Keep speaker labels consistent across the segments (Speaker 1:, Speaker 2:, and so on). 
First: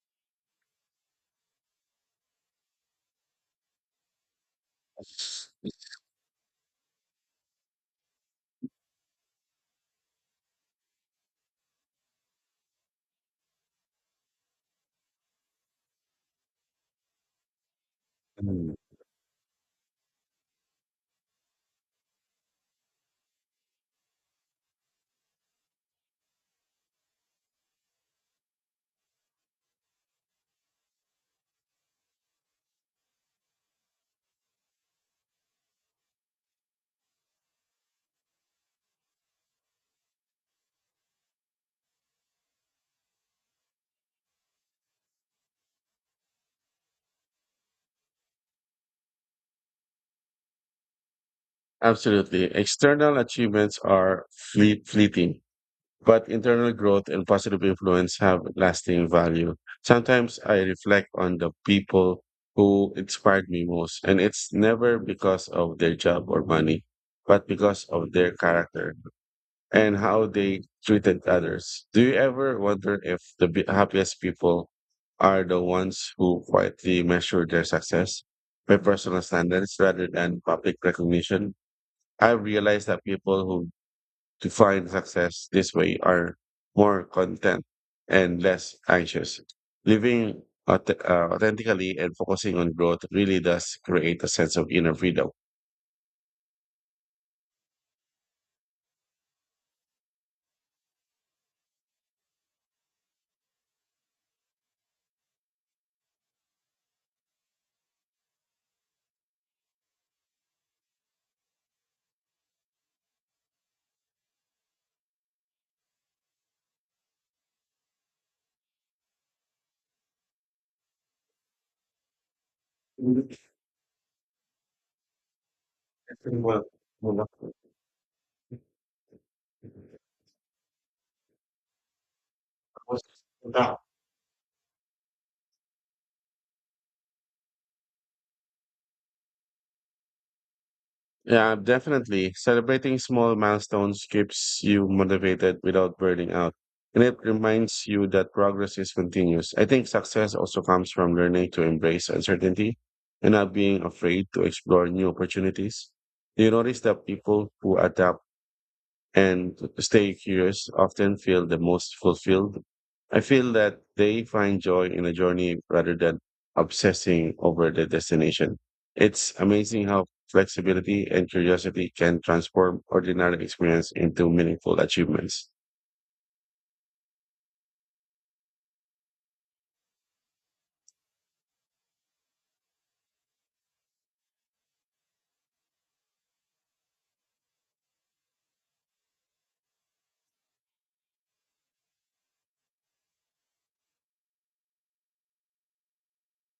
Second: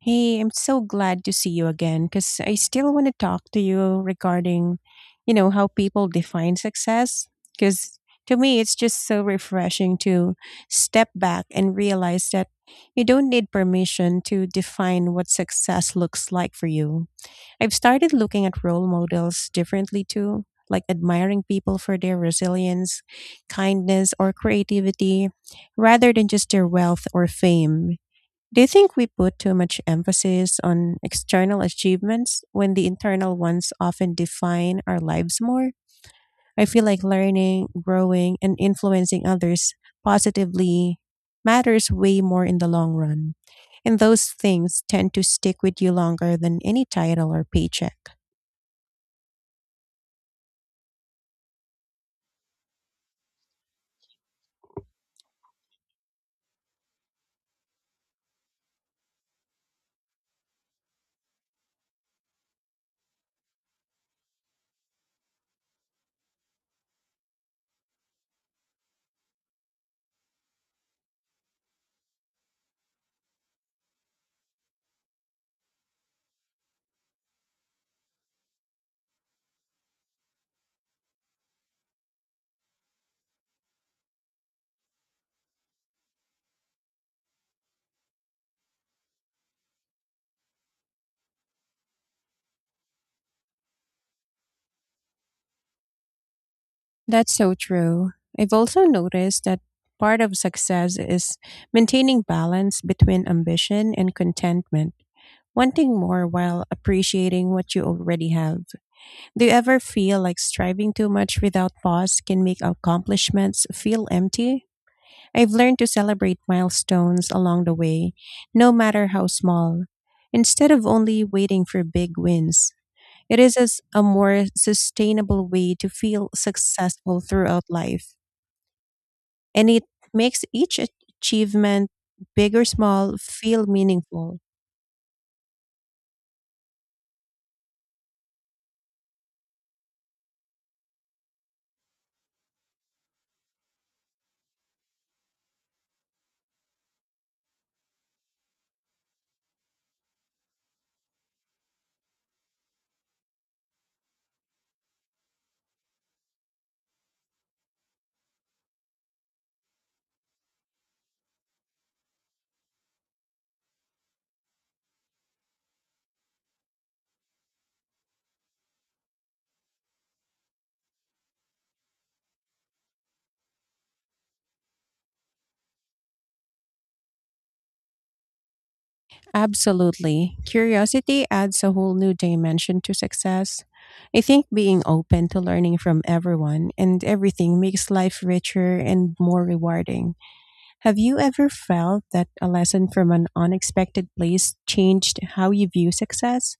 Speaker 1: Hey, I'm so glad to see you again because I still want to talk to you regarding, you know, how people define success. Because to me, it's just so refreshing to step back and realize that you don't need permission to define what success looks like for you. I've started looking at
Speaker 2: Mm,
Speaker 1: role models differently too, like admiring people for their resilience, kindness, or creativity rather than just their wealth or fame. Do you think we put too much emphasis on external achievements when the internal ones often define our lives more? I feel like learning, growing, and influencing others positively matters way more in the long run. And those things tend to stick with you longer than any title or paycheck.
Speaker 2: Absolutely. External achievements are fleeting, but internal growth and positive influence have lasting value. Sometimes I reflect on the people who inspired me most, and it's never because of their job or money, but because of their character and how they treated others. Do you ever wonder if the happiest people are the ones who quietly measure their success by personal standards rather than public recognition? I've realized that people who to find success this way are more content and less anxious. Living authentically and focusing on growth really does create a sense of inner freedom.
Speaker 1: That's so true. I've also noticed that part of success is maintaining balance between ambition and contentment, wanting more while appreciating what you already have. Do you ever feel like striving too much without pause can make accomplishments feel empty? I've learned to celebrate milestones along the way, no matter how small. Instead of only waiting for big wins, it is as a more sustainable way to feel successful throughout life. And it makes each achievement, big or small, feel meaningful.
Speaker 2: Yeah, definitely. Celebrating small milestones keeps you motivated without burning out. And it reminds you that progress is continuous. I think success also comes from learning to embrace uncertainty and not being afraid to explore new opportunities. Do you notice that people who adapt and stay curious often feel the most fulfilled? I feel that they find joy in a journey rather than obsessing over the destination. It's amazing how flexibility and curiosity can transform ordinary experience into meaningful achievements.
Speaker 1: Absolutely. Curiosity adds a whole new dimension to success. I think being open to learning from everyone and everything makes life richer and more rewarding. Have you ever felt that a lesson from an unexpected place changed how you view success?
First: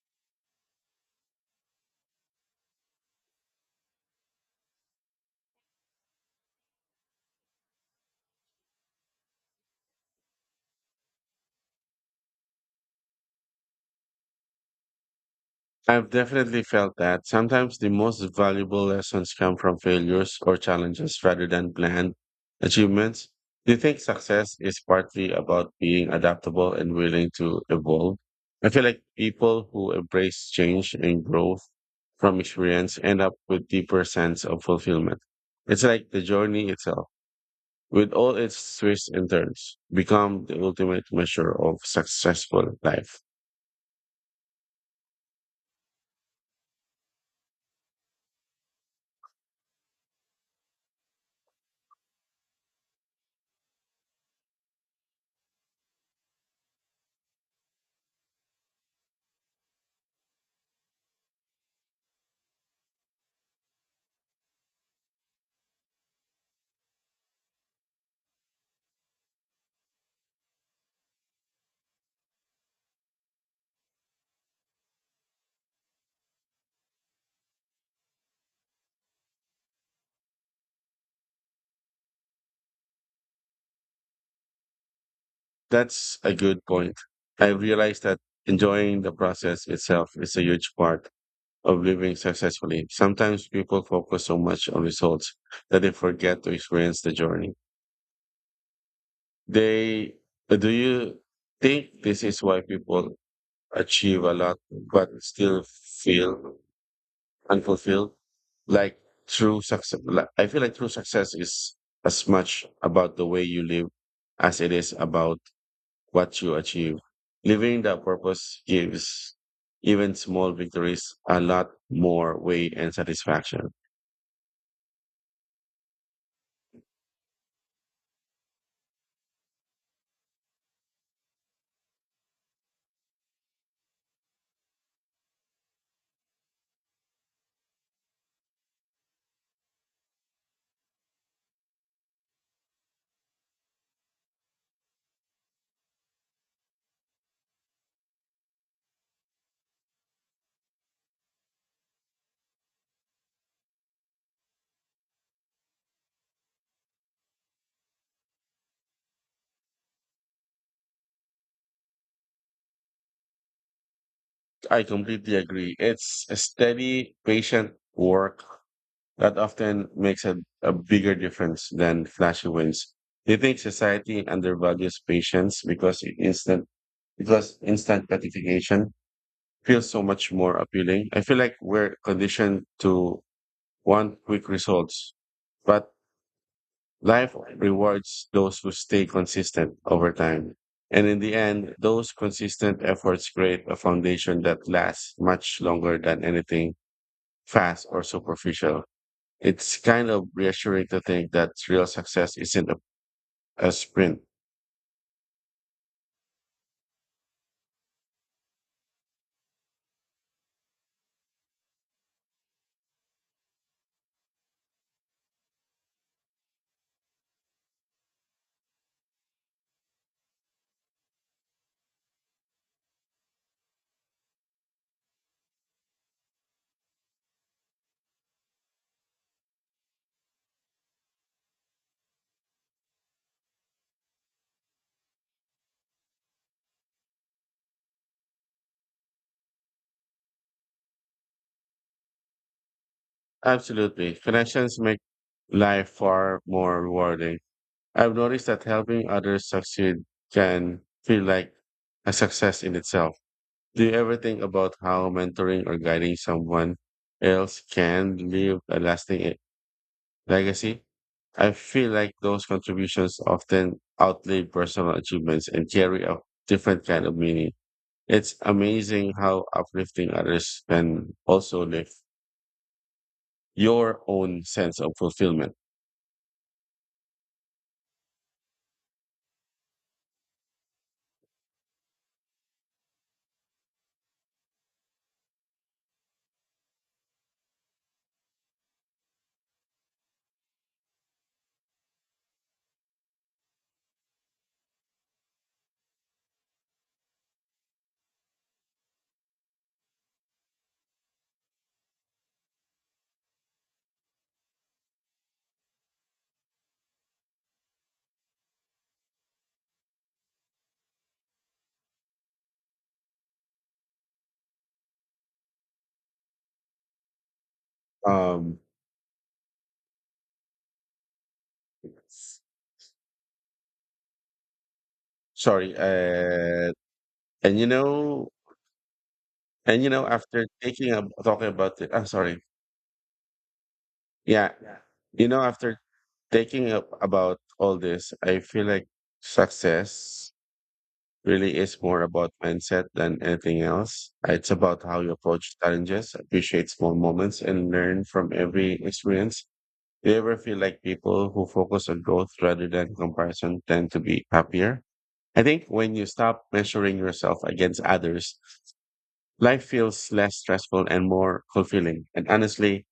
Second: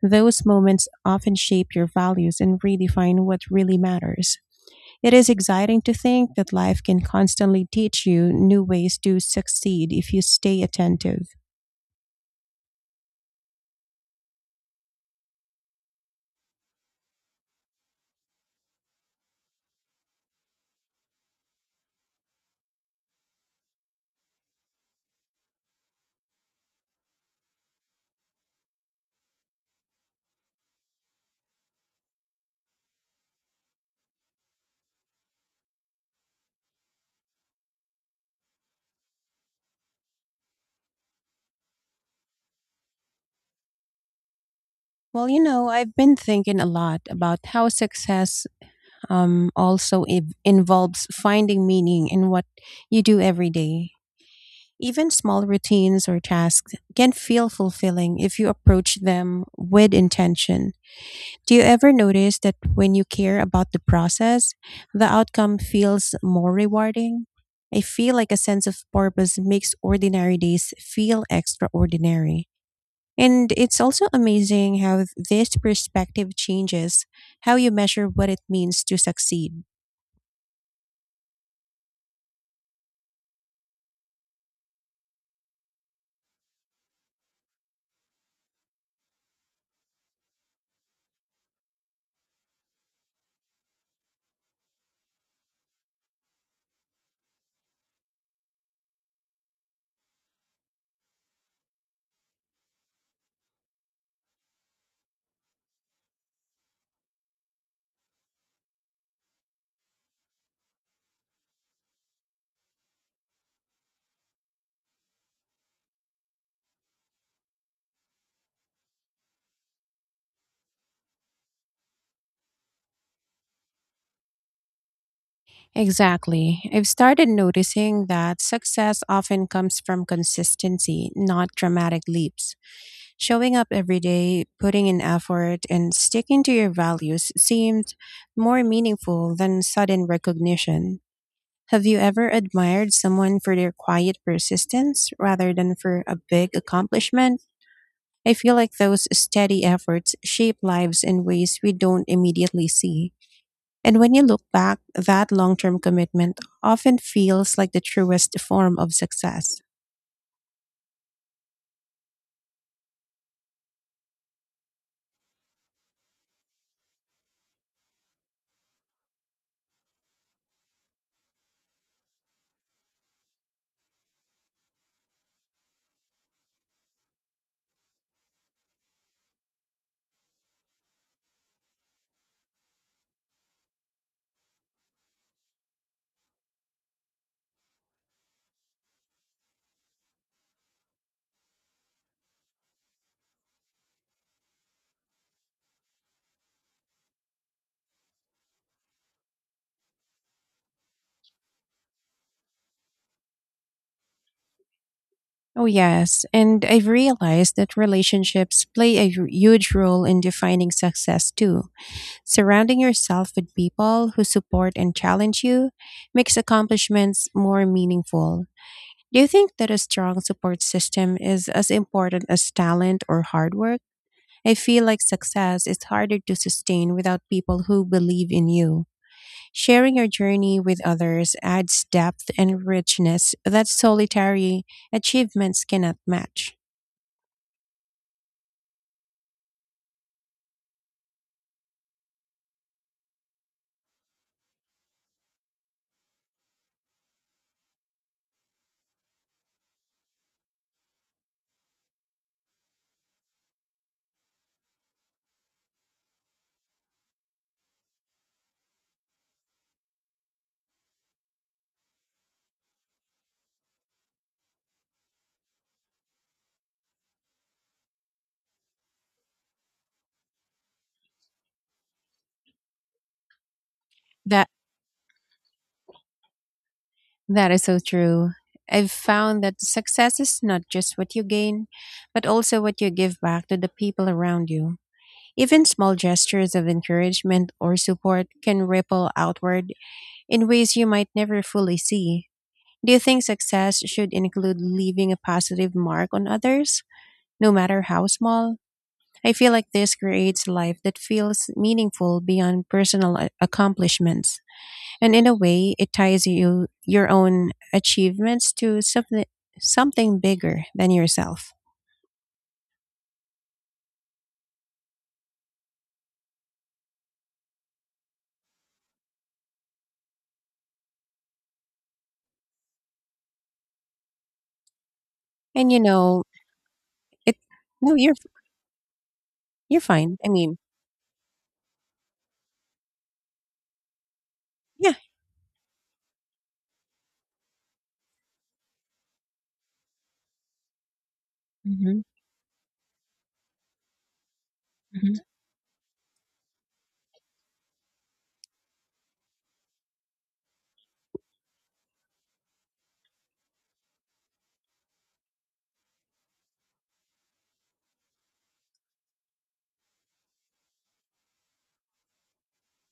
Speaker 1: Those moments often shape your values and redefine what really matters. It is exciting to think that life can constantly teach you new ways to succeed if you stay attentive.
Speaker 2: I've definitely felt that. Sometimes the most valuable lessons come from failures or challenges rather than planned achievements. Do you think success is partly about being adaptable and willing to evolve? I feel like people who embrace change and growth from experience end up with deeper sense of fulfillment. It's like the journey itself, with all its twists and turns, become the ultimate measure of successful life.
Speaker 1: Well, you know, I've been thinking a lot about how success also involves finding meaning in what you do every day. Even small routines or tasks can feel fulfilling if you approach them with intention. Do you ever notice that when you care about the process, the outcome feels more rewarding? I feel like a sense of purpose makes ordinary days feel extraordinary. And it's also amazing how this perspective changes how you measure what it means to succeed.
Speaker 2: That's a good point. I realized that enjoying the process itself is a huge part of living successfully. Sometimes people focus so much on results that they forget to experience the journey. They Do you think this is why people achieve a lot but still feel unfulfilled? Like True success, like, I feel like true success is as much about the way you live as it is about what you achieve. Living that purpose gives even small victories a lot more weight and satisfaction.
Speaker 1: Exactly. I've started noticing that success often comes from consistency, not dramatic leaps. Showing up every day, putting in effort, and sticking to your values seemed more meaningful than sudden recognition. Have you ever admired someone for their quiet persistence rather than for a big accomplishment? I feel like those steady efforts shape lives in ways we don't immediately see. And when you look back, that long term commitment often feels like the truest form of success.
Speaker 2: I completely agree. It's a steady, patient work that often makes a bigger difference than flashy wins. Do you think society undervalues patience because it instant because instant gratification feels so much more appealing? I feel like we're conditioned to want quick results, but life rewards those who stay consistent over time. And in the end, those consistent efforts create a foundation that lasts much longer than anything fast or superficial. It's kind of reassuring to think that real success isn't a sprint.
Speaker 1: Oh, yes. And I've realized that relationships play a huge role in defining success too. Surrounding yourself with people who support and challenge you makes accomplishments more meaningful. Do you think that a strong support system is as important as talent or hard work? I feel like success is harder to sustain without people who believe in you. Sharing your journey with others adds depth and richness that solitary achievements cannot match.
Speaker 2: Absolutely. Connections make life far more rewarding. I've noticed that helping others succeed can feel like a success in itself. Do you ever think about how mentoring or guiding someone else can leave a lasting legacy? I feel like those contributions often outlive personal achievements and carry a different kind of meaning. It's amazing how uplifting others can also lift your own
Speaker 1: That
Speaker 2: sense of fulfillment.
Speaker 1: that is so true. I've found that success is not just what you gain, but also what you give back to the people around you. Even small gestures of encouragement or support can ripple outward in ways you might never fully see. Do you think success should include leaving a positive mark on others, no matter how small? I feel like this creates a life that feels meaningful beyond personal accomplishments. And in a way, it ties you your own achievements to something bigger than yourself.
Speaker 2: Um,
Speaker 1: And
Speaker 2: sorry,
Speaker 1: you know, it
Speaker 2: and you
Speaker 1: no,
Speaker 2: know,
Speaker 1: you're
Speaker 2: and you know,
Speaker 1: fine. I
Speaker 2: after
Speaker 1: mean,
Speaker 2: taking up talking about it, I'm sorry. Yeah.
Speaker 1: yeah.
Speaker 2: You know, after thinking up about all this, I feel like success really is
Speaker 1: Hmm.
Speaker 2: more about mindset than anything else. It's about how you
Speaker 1: Hmm.
Speaker 2: approach challenges, appreciate small moments, and learn from every experience. Do you ever feel like people who focus on growth rather than comparison tend to be happier? I think when you stop measuring yourself against others life feels less stressful and more fulfilling. And honestly,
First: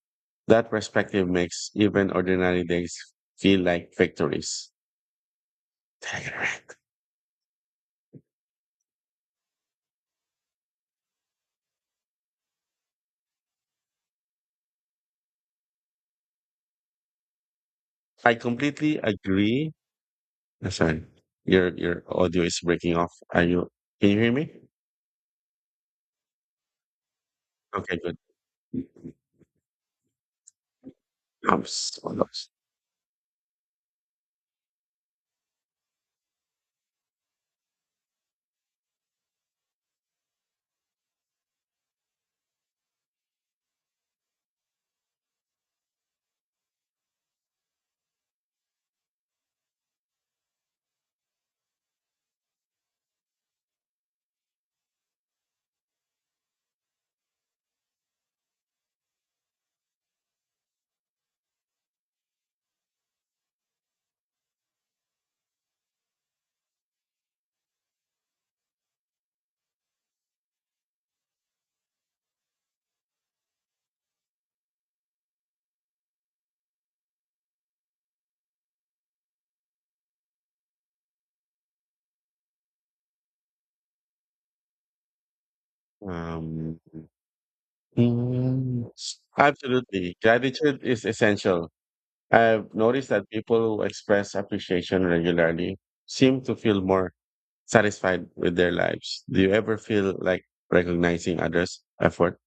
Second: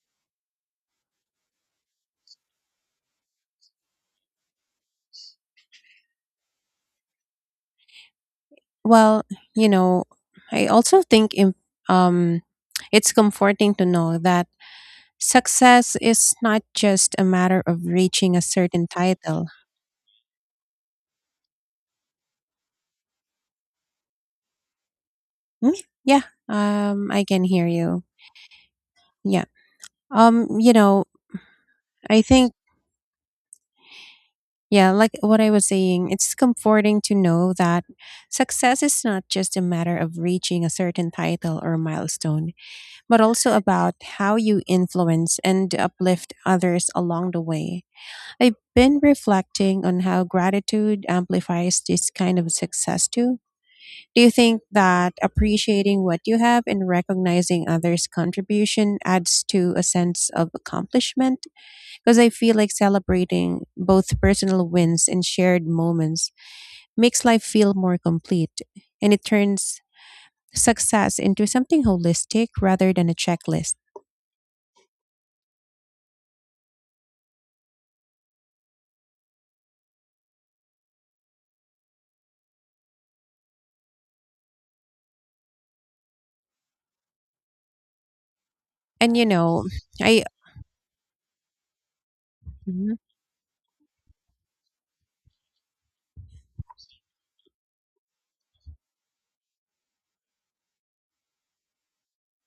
Speaker 2: that perspective makes even ordinary days feel like victories. Take a break.
Speaker 1: Well, you know, I also think um it's comforting to know that success is not just a matter of
Speaker 2: I
Speaker 1: reaching a certain
Speaker 2: completely
Speaker 1: title.
Speaker 2: agree. Sorry, your audio is breaking off. Are you? Can you hear me?
Speaker 1: Mm, yeah, I can hear
Speaker 2: Okay,
Speaker 1: you.
Speaker 2: good.
Speaker 1: Yeah. You know,
Speaker 2: Hold
Speaker 1: I
Speaker 2: on.
Speaker 1: think, yeah, like what I was saying, it's comforting to know that success is not just a matter of reaching a certain title or milestone, but also about how you influence and uplift others along the way. I've been reflecting on how gratitude amplifies this kind of success too. Do you think that appreciating what you have and recognizing others' contribution adds to a sense of accomplishment? Because I feel like celebrating both personal wins and shared moments makes life feel more complete and it turns success into something holistic rather than a checklist.
Speaker 2: Um, mm,
Speaker 1: And you know,
Speaker 2: absolutely.
Speaker 1: I.
Speaker 2: Gratitude is essential. I've
Speaker 1: Mhm.
Speaker 2: noticed that people who express appreciation regularly seem to feel more satisfied with their lives. Do you ever feel like recognizing others' effort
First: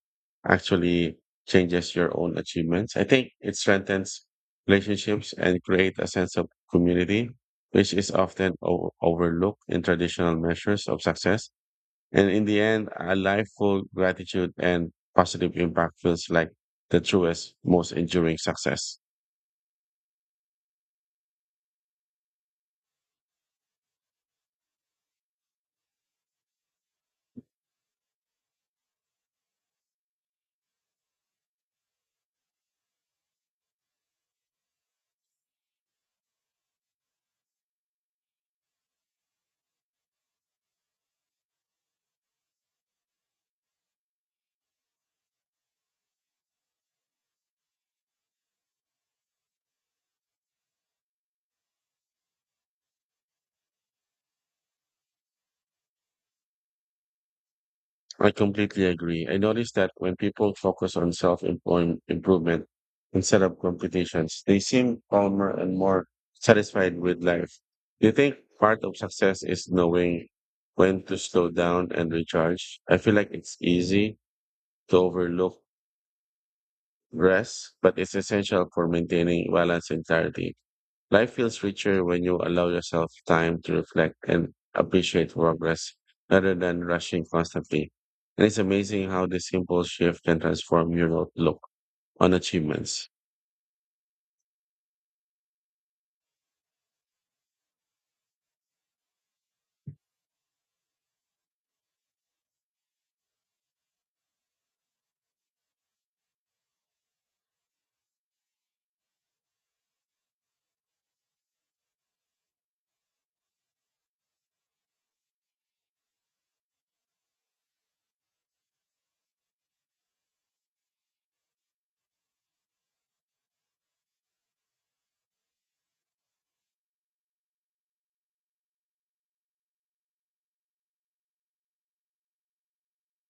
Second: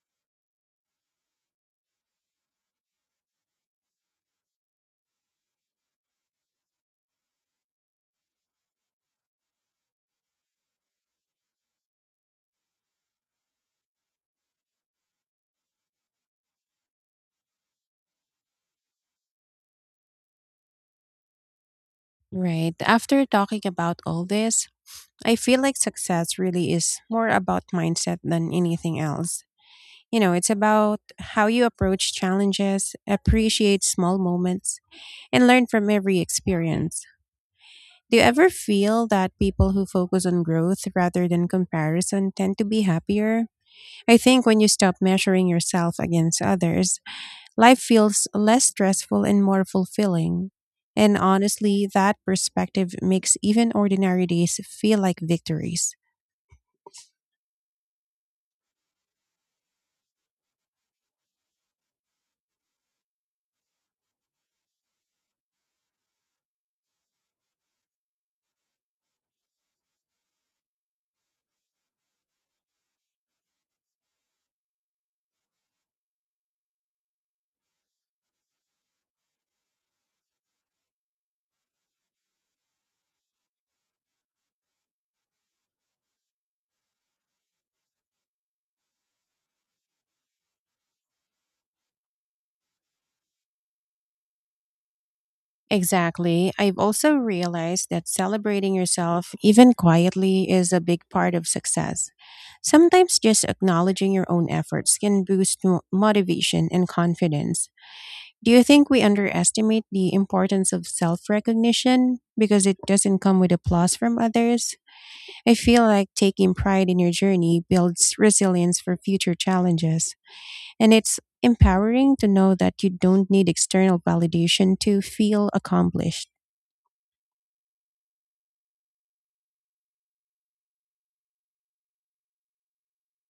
Speaker 2: actually changes your own achievements? I think it strengthens relationships and create a sense of community, which is often overlooked in traditional measures of success. And in the end, a life full gratitude and positive impact feels like the truest, most enduring success.
Speaker 1: Right after talking about all this, I feel like success really is more about mindset than anything else. You know, it's about how you approach challenges, appreciate small moments, and learn from every experience. Do you ever feel that people who focus on growth rather than comparison tend to be happier? I think when you stop measuring yourself against others, life feels less stressful and more fulfilling. And honestly, that perspective makes even ordinary days feel like victories.
Speaker 2: I completely agree. I noticed that when people focus on self improvement instead of competitions, they seem calmer and more satisfied with life. Do you think part of success is knowing when to slow down and recharge? I feel like it's easy to overlook rest, but it's essential for maintaining balance and clarity. Life feels richer when you allow yourself time to reflect and appreciate progress rather than rushing constantly. And it's amazing how this simple shift can transform your outlook on achievements.
Speaker 1: Exactly. I've also realized that celebrating yourself, even quietly, is a big part of success. Sometimes just acknowledging your own efforts can boost motivation and confidence. Do you think we underestimate the importance of self recognition because it doesn't come with applause from others? I feel like taking pride in your journey builds resilience for future challenges, and it's empowering to know that you don't need external validation to feel accomplished.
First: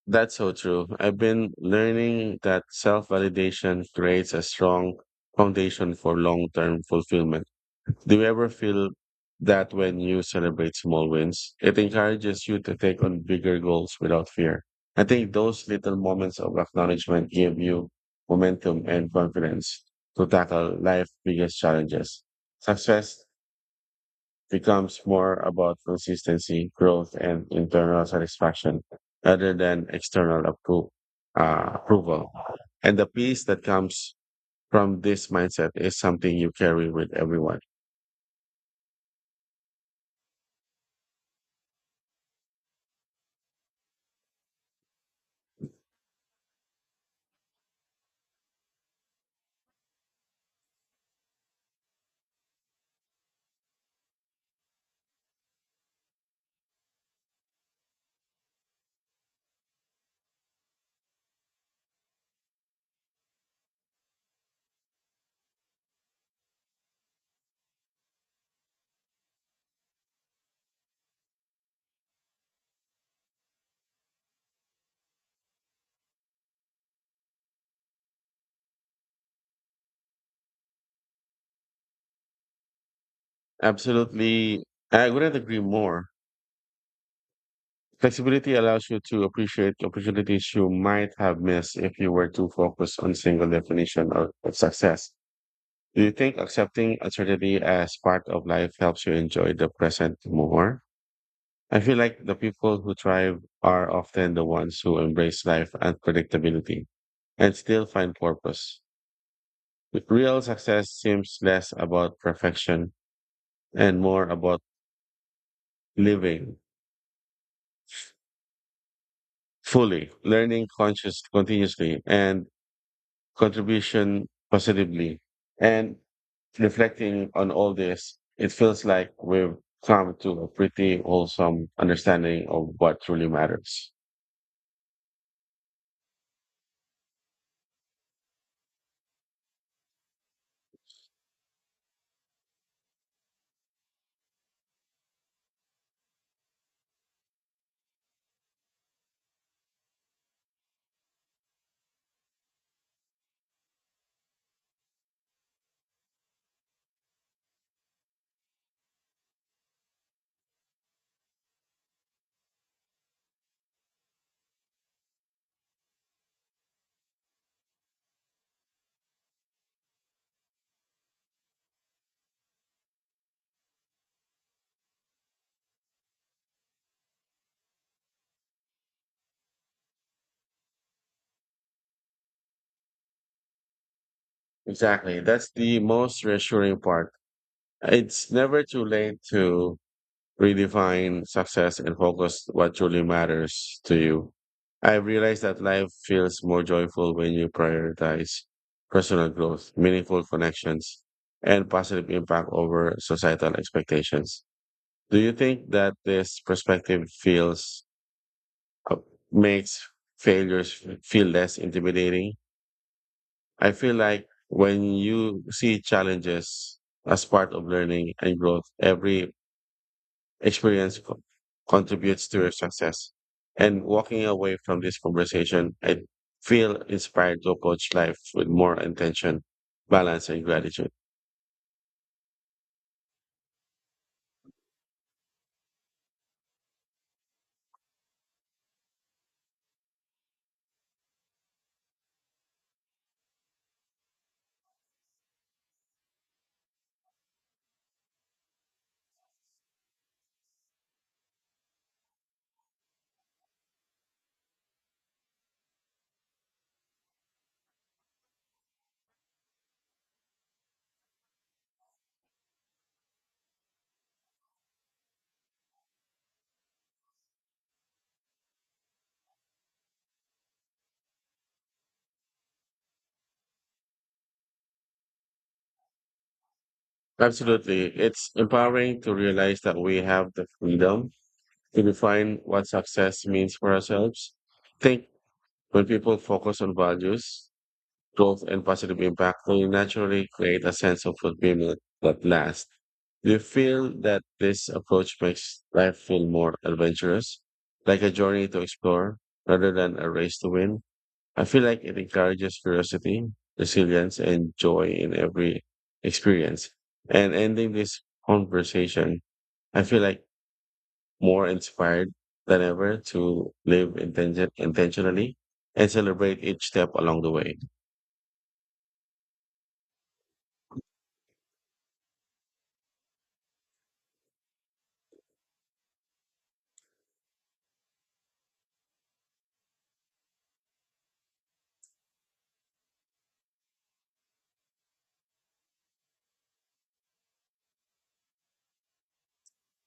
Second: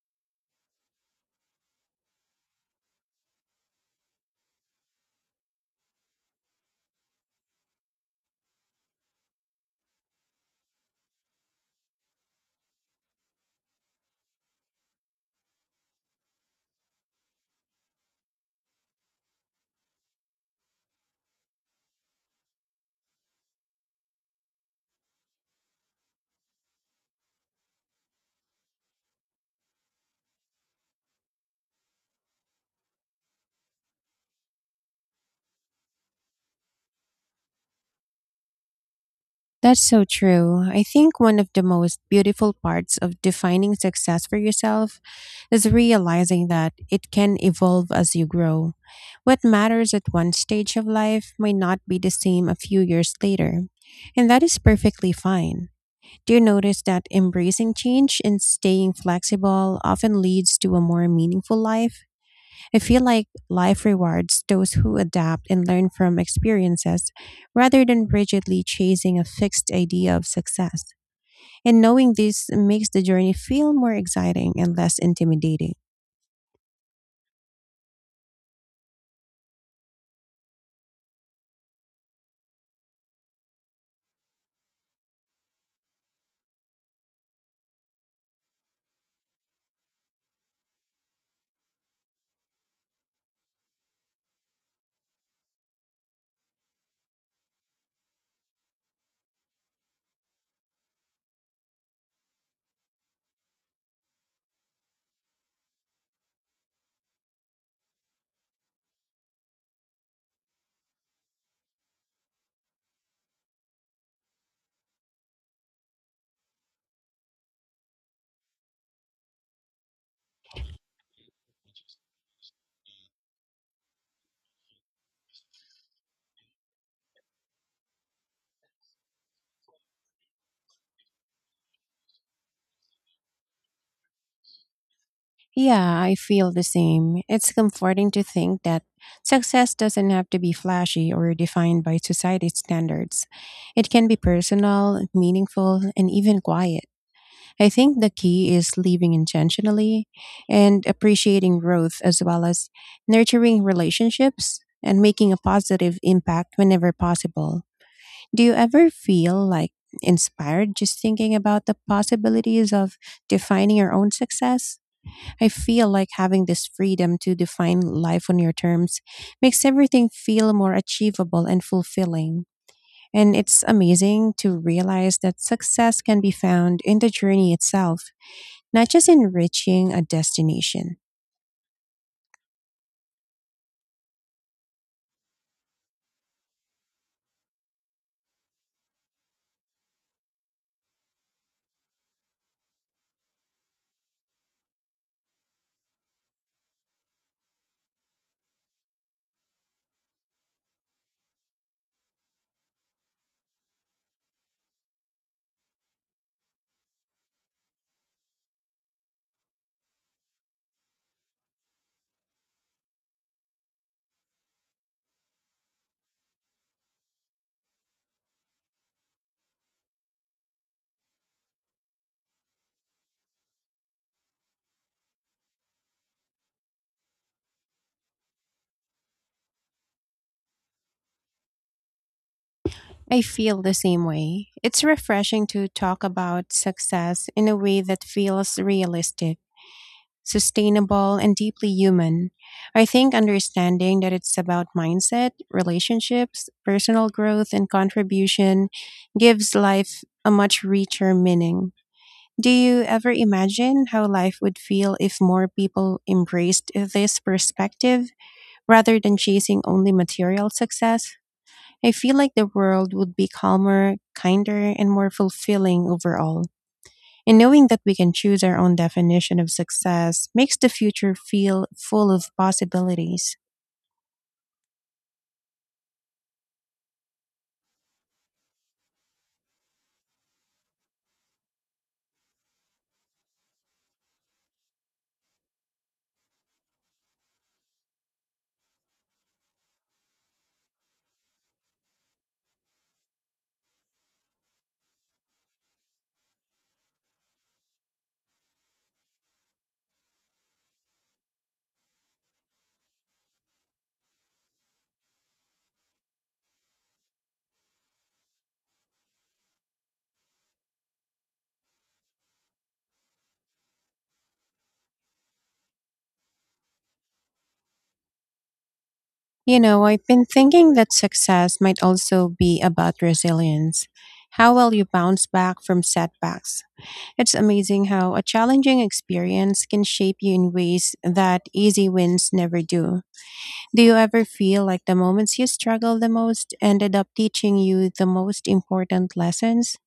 Speaker 2: That's so true. I've been learning that self validation creates a strong foundation for long term fulfillment. Do you ever feel that when you celebrate small wins, it encourages you to take on bigger goals without fear? I think those little moments of acknowledgement give you momentum and confidence to tackle life's biggest challenges. Success becomes more about consistency, growth, and internal satisfaction rather than external approval. And the peace that comes from this mindset is something you carry with everyone.
Speaker 1: That's so true. I think one of the most beautiful parts of defining success for yourself is realizing that it can evolve as you grow. What matters at one stage of life may not be the same a few years later, and that is perfectly fine. Do you notice that embracing change and staying flexible often leads to a more meaningful life? I feel like life rewards those who adapt and learn from experiences rather than rigidly chasing a fixed idea of success. And knowing this makes the journey feel more exciting and less intimidating.
Speaker 2: Absolutely. I couldn't agree more. Flexibility allows you to appreciate opportunities you might have missed if you were too focused on single definition of success. Do you think accepting uncertainty as part of life helps you enjoy the present more? I feel like the people who thrive are often the ones who embrace life unpredictability and still find purpose. Real success seems less about perfection and more about living fully, learning conscious continuously and contribution positively. And reflecting on all this, it feels like we've come to a pretty wholesome understanding of what truly matters.
Speaker 1: Yeah, I feel the same. It's comforting to think that success doesn't have to be flashy or defined by society's standards. It can be personal, meaningful, and even quiet. I think the key is living intentionally and appreciating growth as well as nurturing relationships and making a positive impact whenever possible. Do you ever feel like inspired just thinking about the possibilities of defining your own success? I feel like having this freedom to define life on your terms makes everything feel more achievable and fulfilling. And it's amazing to realize that success can be found in the journey itself not just enriching a destination.
Speaker 2: Exactly. That's the most reassuring part. It's never too late to redefine success and focus what truly matters to you. I've realized that life feels more joyful when you prioritize personal growth, meaningful connections, and positive impact over societal expectations. Do you think that this perspective feels uh, makes failures feel less intimidating? I feel like when you see challenges as part of learning and growth, every experience contributes to your success. And walking away from this conversation, I feel inspired to approach life with more intention, balance, and gratitude.
Speaker 1: I feel the same way. It's refreshing to talk about success in a way that feels realistic, sustainable, and deeply human. I think understanding that it's about mindset, relationships, personal growth, and contribution gives life a much richer meaning. Do you ever imagine how life would feel if more people embraced this perspective rather than chasing only material success? I feel like the world would be calmer, kinder, and more fulfilling overall. And knowing that we can choose our own definition of success makes the future feel full of possibilities.
Speaker 2: Absolutely. It's empowering to realize that we have the freedom to define what success means for ourselves. I think when people focus on values growth and positive impact will naturally create a sense of fulfillment that lasts. Do you feel that this approach makes life feel more adventurous, like a journey to explore rather than a race to win? I feel like it encourages curiosity, resilience, and joy in every experience. And ending this conversation, I feel like more inspired than ever to live intentionally and celebrate each step along the way.
Speaker 1: You know, I've been thinking that success might also be about resilience. How well you bounce back from setbacks. It's amazing how a challenging experience can shape you in ways that easy wins never do. Do you ever feel like the moments you struggled the most ended up teaching you the most important lessons?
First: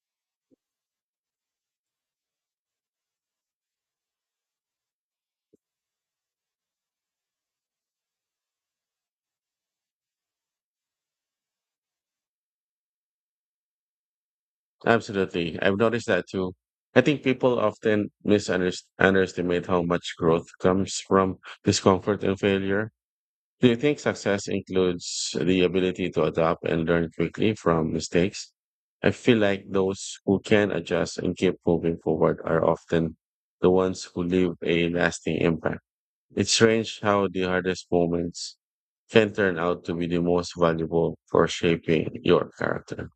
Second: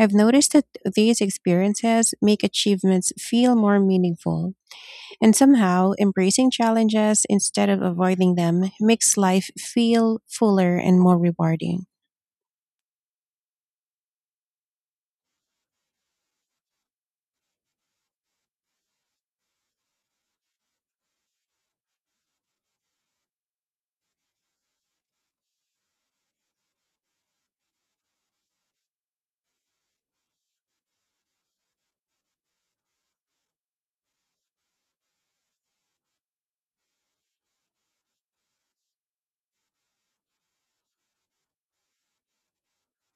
Speaker 1: I've noticed that these experiences make achievements feel more meaningful, and somehow embracing challenges instead of avoiding them makes life feel fuller and more rewarding.
Speaker 2: Absolutely. I've noticed that too. I think people often misunderestimate how much growth comes from discomfort and failure. Do you think success includes the ability to adapt and learn quickly from mistakes? I feel like those who can adjust and keep moving forward are often the ones who leave a lasting impact. It's strange how the hardest moments can turn out to be the most valuable for shaping your character.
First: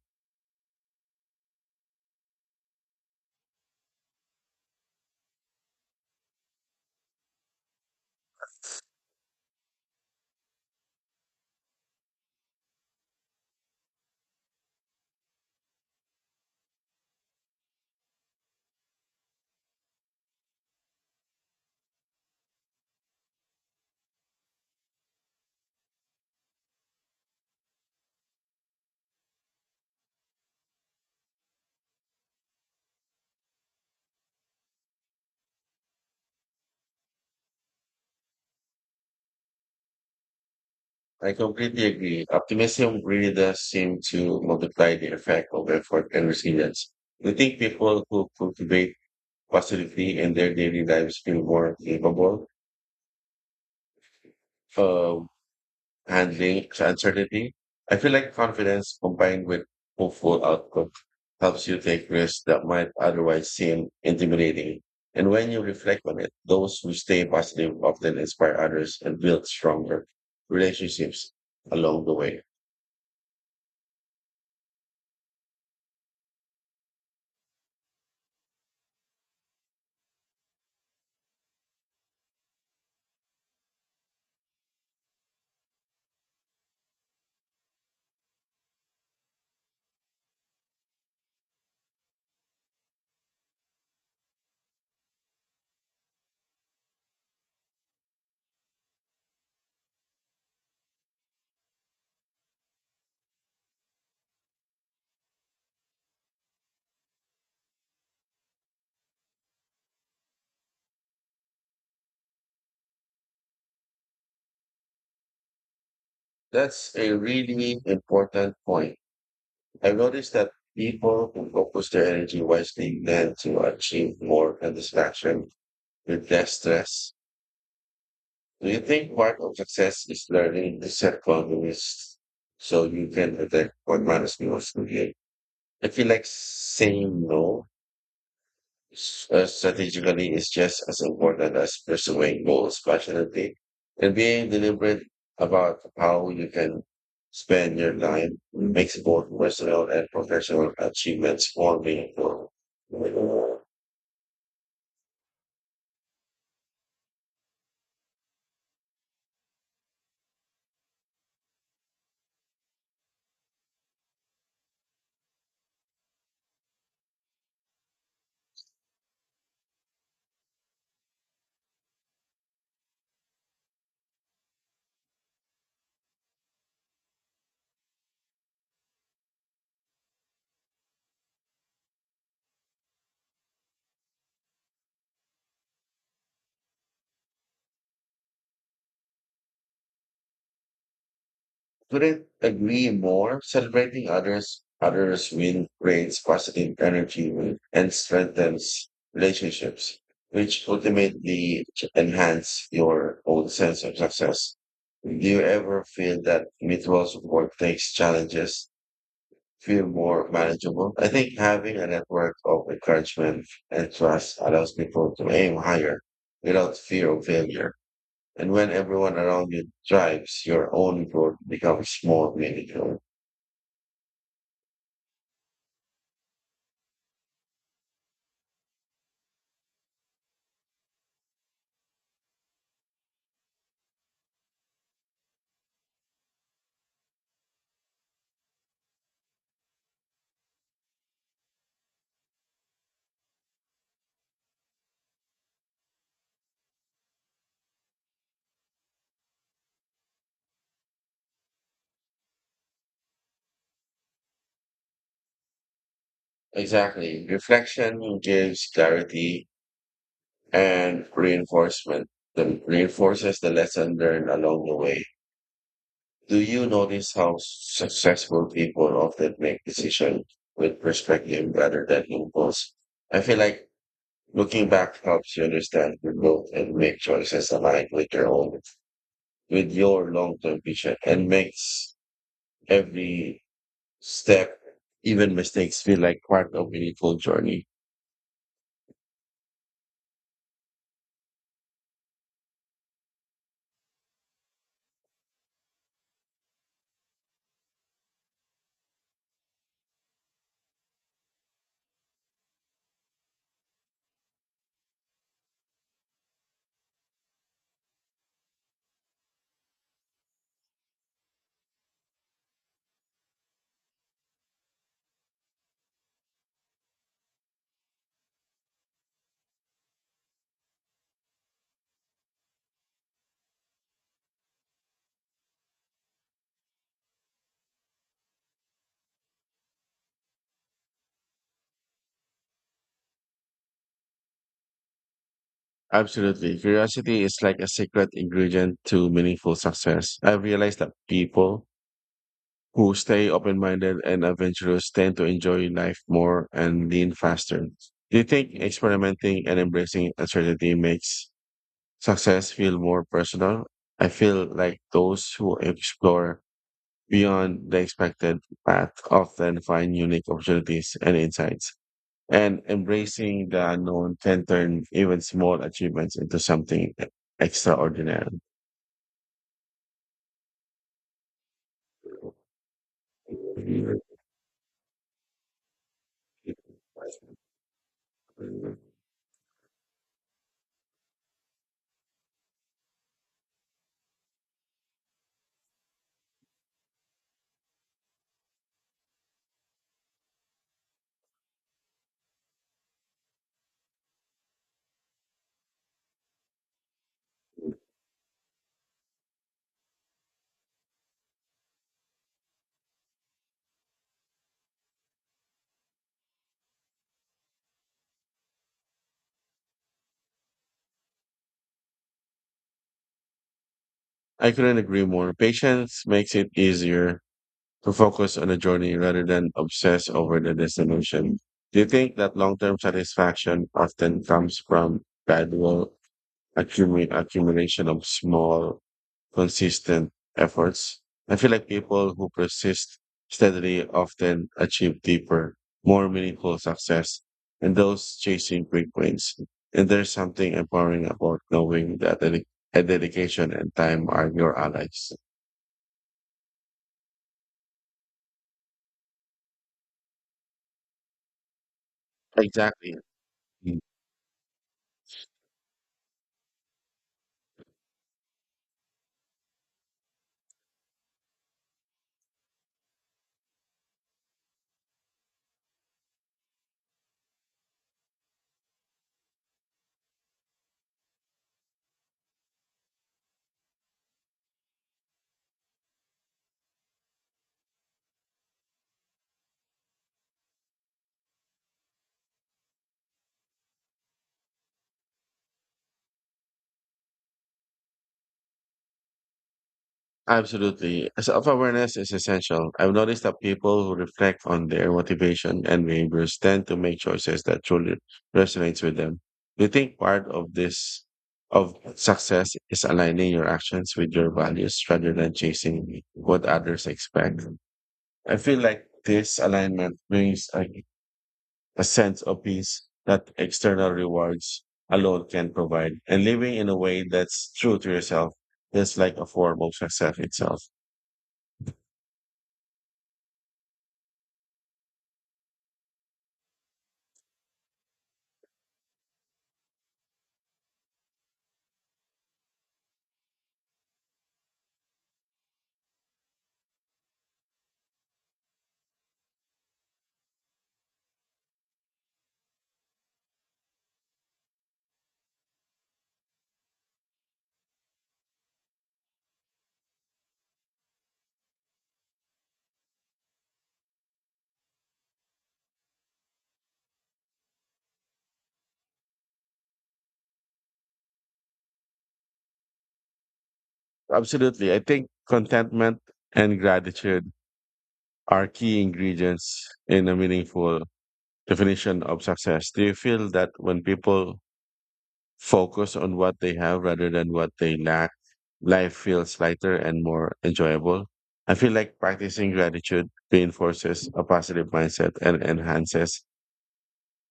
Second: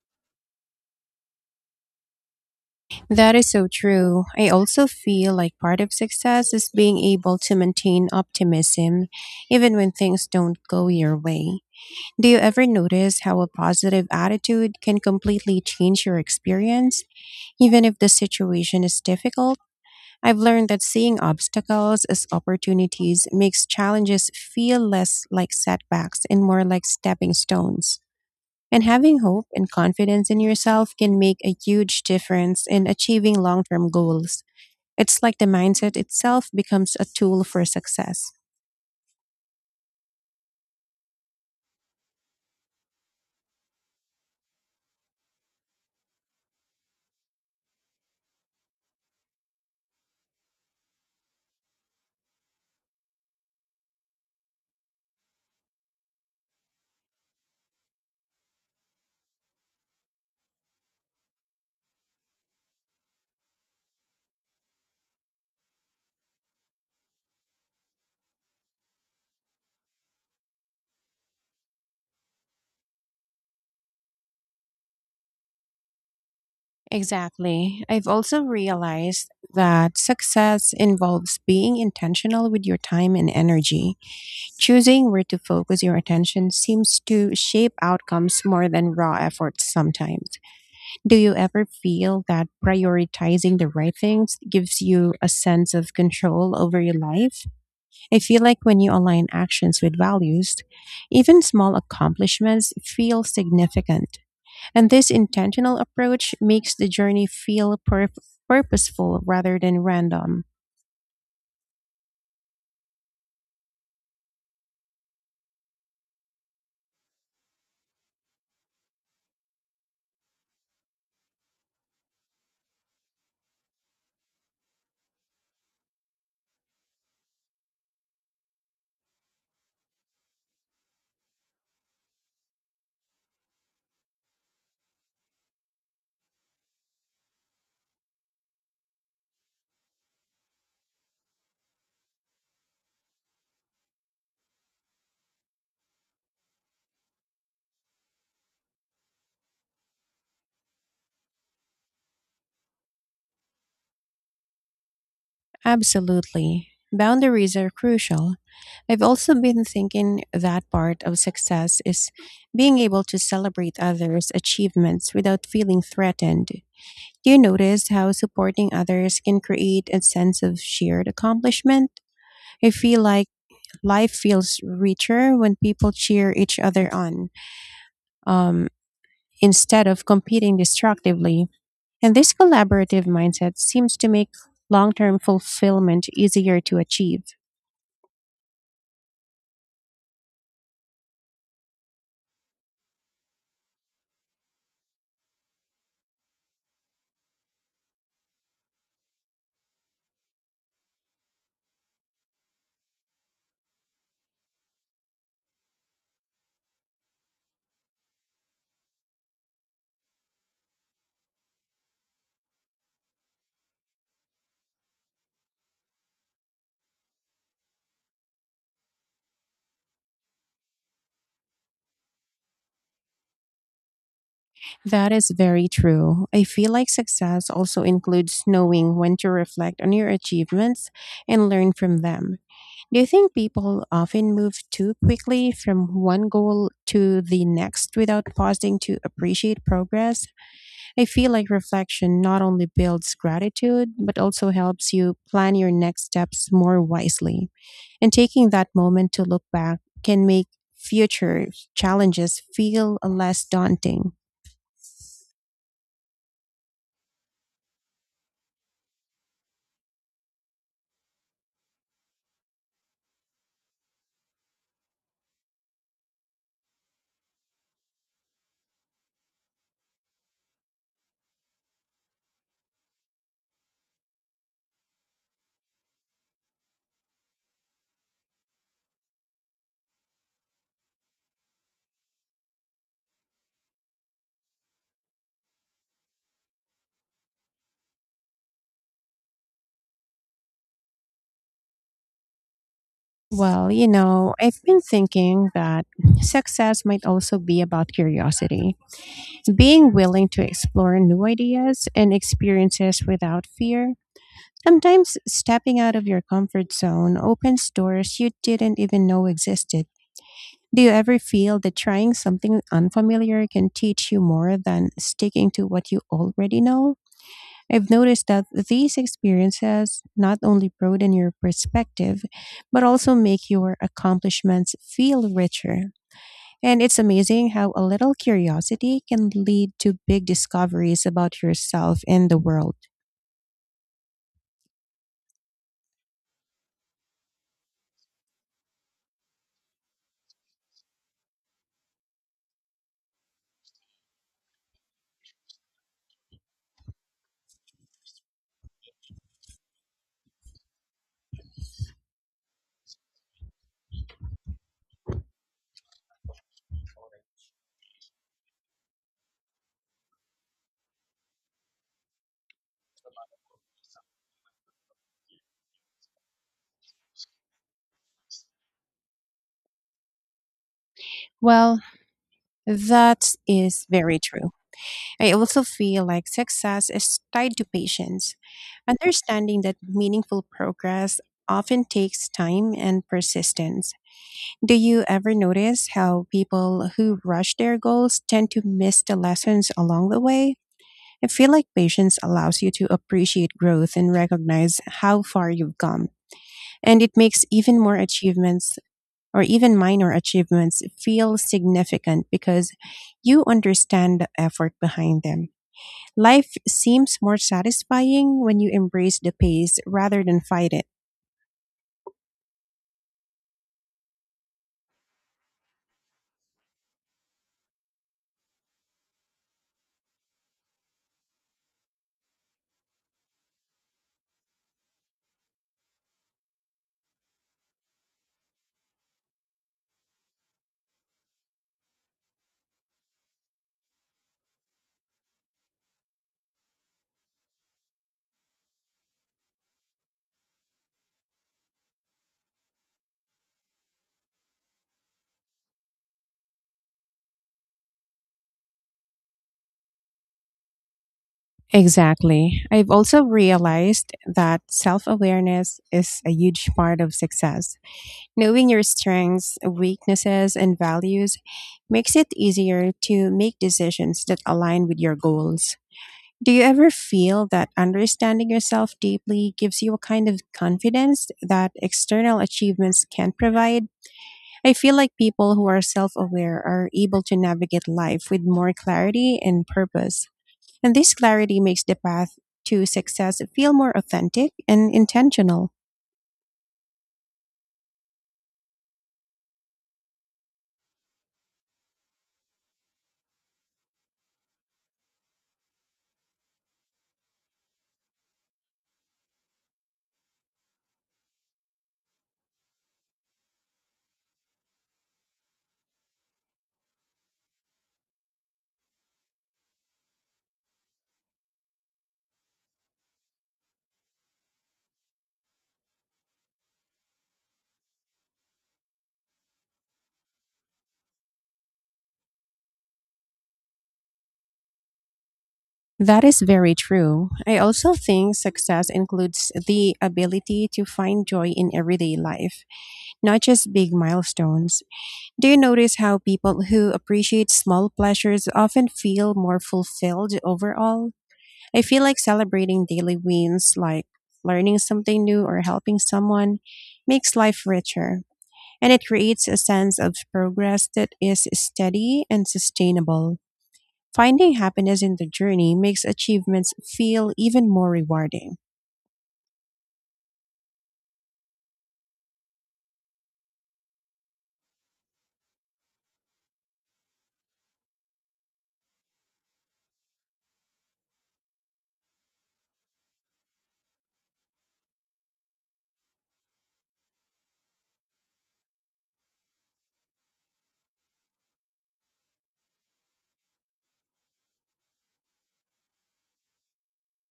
Speaker 1: That is so true. I also feel like part of success is being able to maintain optimism even when things don't go your way. Do you ever notice how a positive attitude can completely change your experience? Even if the situation is difficult, I've learned that seeing obstacles as opportunities makes challenges feel less like setbacks and more like stepping stones. And having hope and confidence in yourself can make a huge difference in achieving long term goals. It's like the mindset itself becomes a tool for success.
Speaker 2: I completely agree. Optimism really does seem to multiply the effect of effort and resilience. You think people who cultivate positivity in their daily lives feel more capable of handling uncertainty? I feel like confidence combined with hopeful outlook helps you take risks that might otherwise seem intimidating. And when you reflect on it, those who stay positive often inspire others and build stronger relationships along the way.
Speaker 1: Exactly. I've also realized that success involves being intentional with your time and energy. Choosing where to focus your attention seems to shape outcomes more than raw efforts sometimes. Do you ever feel that prioritizing the right things gives you a sense of control over your life? I feel like when you align actions with values, even small accomplishments feel significant. And this intentional approach makes the journey feel purposeful rather than random.
Speaker 2: That's a really important point. I noticed that people who focus their energy wisely tend to achieve more satisfaction with less stress. Do you think part of success is learning to set boundaries so you can protect what matters most to you? I feel like saying no strategically is just as important as pursuing goals passionately and being deliberate about how you can spend your time makes both personal and professional achievements more meaningful.
Speaker 1: Absolutely. Boundaries are crucial. I've also been thinking that part of success is being able to celebrate others' achievements without feeling threatened. Do you notice how supporting others can create a sense of shared accomplishment? I feel like life feels richer when people cheer each other on, um, instead of competing destructively. And this collaborative mindset seems to make long term fulfillment easier to achieve.
Speaker 2: Couldn't agree more. Celebrating others, others win creates positive energy and strengthens relationships, which ultimately enhance your own sense of success. Do you ever feel that mutual support makes challenges feel more manageable? I think having a network of encouragement and trust allows people to aim higher without fear of failure. And when everyone around you thrives, your own growth becomes more meaningful.
Speaker 1: That is very true. I feel like success also includes knowing when to reflect on your achievements and learn from them. Do you think people often move too quickly from one goal to the next without pausing to appreciate progress? I feel like reflection not only builds gratitude, but also helps you plan your next steps more wisely. And taking that moment to look back can make future challenges feel less daunting.
Speaker 2: Exactly. Reflection gives clarity and reinforcement that reinforces the lesson learned along the way. Do you notice how successful people often make decisions with perspective rather than impulse? I feel like looking back helps you understand your growth and make choices aligned with your own, with your long-term vision and makes every step, even mistakes feel like part of meaningful journey.
Speaker 1: Well, you know, I've been thinking that success might also be about curiosity, being willing to explore new ideas and experiences without fear. Sometimes stepping out of your comfort zone opens doors you didn't even know existed. Do you ever feel that trying something unfamiliar can teach you more than sticking to what you already know? I've noticed that these experiences not only broaden your perspective, but also make your accomplishments feel richer. And it's amazing how a little curiosity can lead to big discoveries about yourself and the world.
Speaker 2: Absolutely. Curiosity is like a secret ingredient to meaningful success. I've realized that people who stay open minded and adventurous tend to enjoy life more and lean faster. Do you think experimenting and embracing uncertainty makes success feel more personal? I feel like those who explore beyond the expected path often find unique opportunities and insights. And embracing the unknown can turn even small achievements into something extraordinary.
Speaker 1: Well, that is very true. I also feel like success is tied to patience. Understanding that meaningful progress often takes time and persistence. Do you ever notice how people who rush their goals tend to miss the lessons along the way? I feel like patience allows you to appreciate growth and recognize how far you've come, and it makes even more achievements or even minor achievements feel significant because you understand the effort behind them. Life seems more satisfying when you embrace the pace rather than fight it.
Speaker 2: I couldn't agree more. Patience makes it easier to focus on the journey rather than obsess over the destination. Do you think that long-term satisfaction often comes from gradual accumu- accumulation of small, consistent efforts? I feel like people who persist steadily often achieve deeper, more meaningful success than those chasing quick wins. And there's something empowering about knowing that dedication and time are your allies.
Speaker 1: Exactly. I've
Speaker 2: Exactly.
Speaker 1: also realized that self awareness is a huge part of success. Knowing your strengths, weaknesses, and values makes it easier to make decisions that align with your goals. Do you ever feel that understanding yourself deeply gives you a kind of confidence that external achievements can't provide? I feel like people who are self aware are able to navigate life with more clarity and purpose. And this clarity makes the path to success feel more authentic and intentional.
Speaker 2: Absolutely. Self awareness is essential. I've noticed that people who reflect on their motivation and behaviors tend to make choices that truly resonates with them. Do you think part of this of success is aligning your actions with your values rather than chasing what others expect? I feel like this alignment brings a sense of peace that external rewards alone can provide. And living in a way that's true to yourself is like a form of success itself.
Speaker 1: That is very true. I also think success includes the ability to find joy in everyday life, not just big milestones. Do you notice how people who appreciate small pleasures often feel more fulfilled overall? I feel like celebrating daily wins, like learning something new or helping someone, makes life richer. And it creates a sense of progress that is steady and sustainable. Finding happiness in the journey makes achievements feel even more rewarding.
Speaker 2: Absolutely. I think contentment and gratitude are key ingredients in a meaningful definition of success. Do you feel that when people focus on what they have rather than what they lack, life feels lighter and more enjoyable? I feel like practicing gratitude reinforces a positive mindset and enhances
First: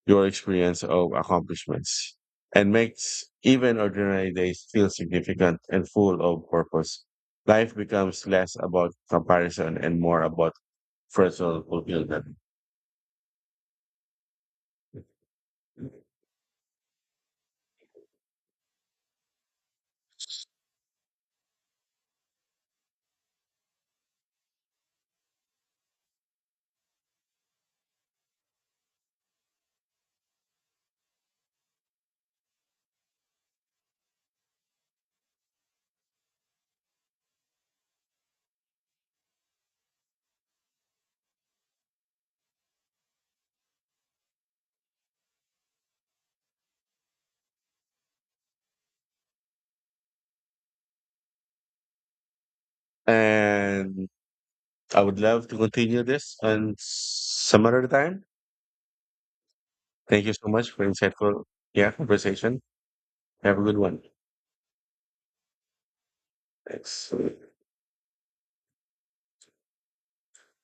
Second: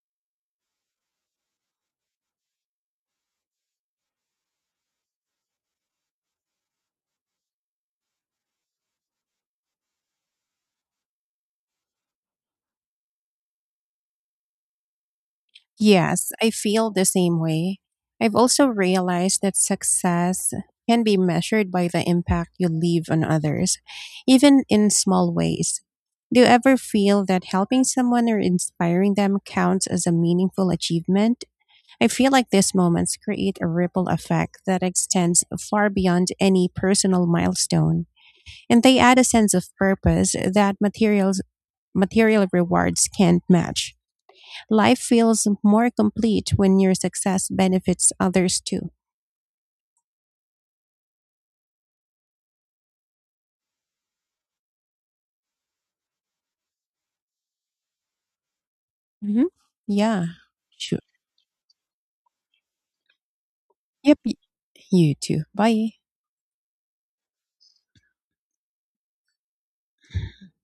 Speaker 2: your experience of accomplishments and makes even ordinary days feel significant and full of purpose. Life becomes less about comparison and more about personal fulfillment.
Speaker 1: Yes, I feel the same way. I've also realized that success can be measured by the impact you leave on others, even in small ways. Do you ever feel that helping someone or inspiring them counts as a meaningful achievement? I feel like these moments create a ripple effect that extends far beyond any personal milestone, and they add a sense of purpose that material rewards can't match. Life feels more complete when your success benefits others too.
Speaker 2: And I would love to continue this on some other time.
Speaker 1: Hmm. Yeah.
Speaker 2: Thank you so much for
Speaker 1: Sure.
Speaker 2: insightful yeah conversation. Have a good one.
Speaker 1: Yep. You too. Bye.
Speaker 2: Thanks.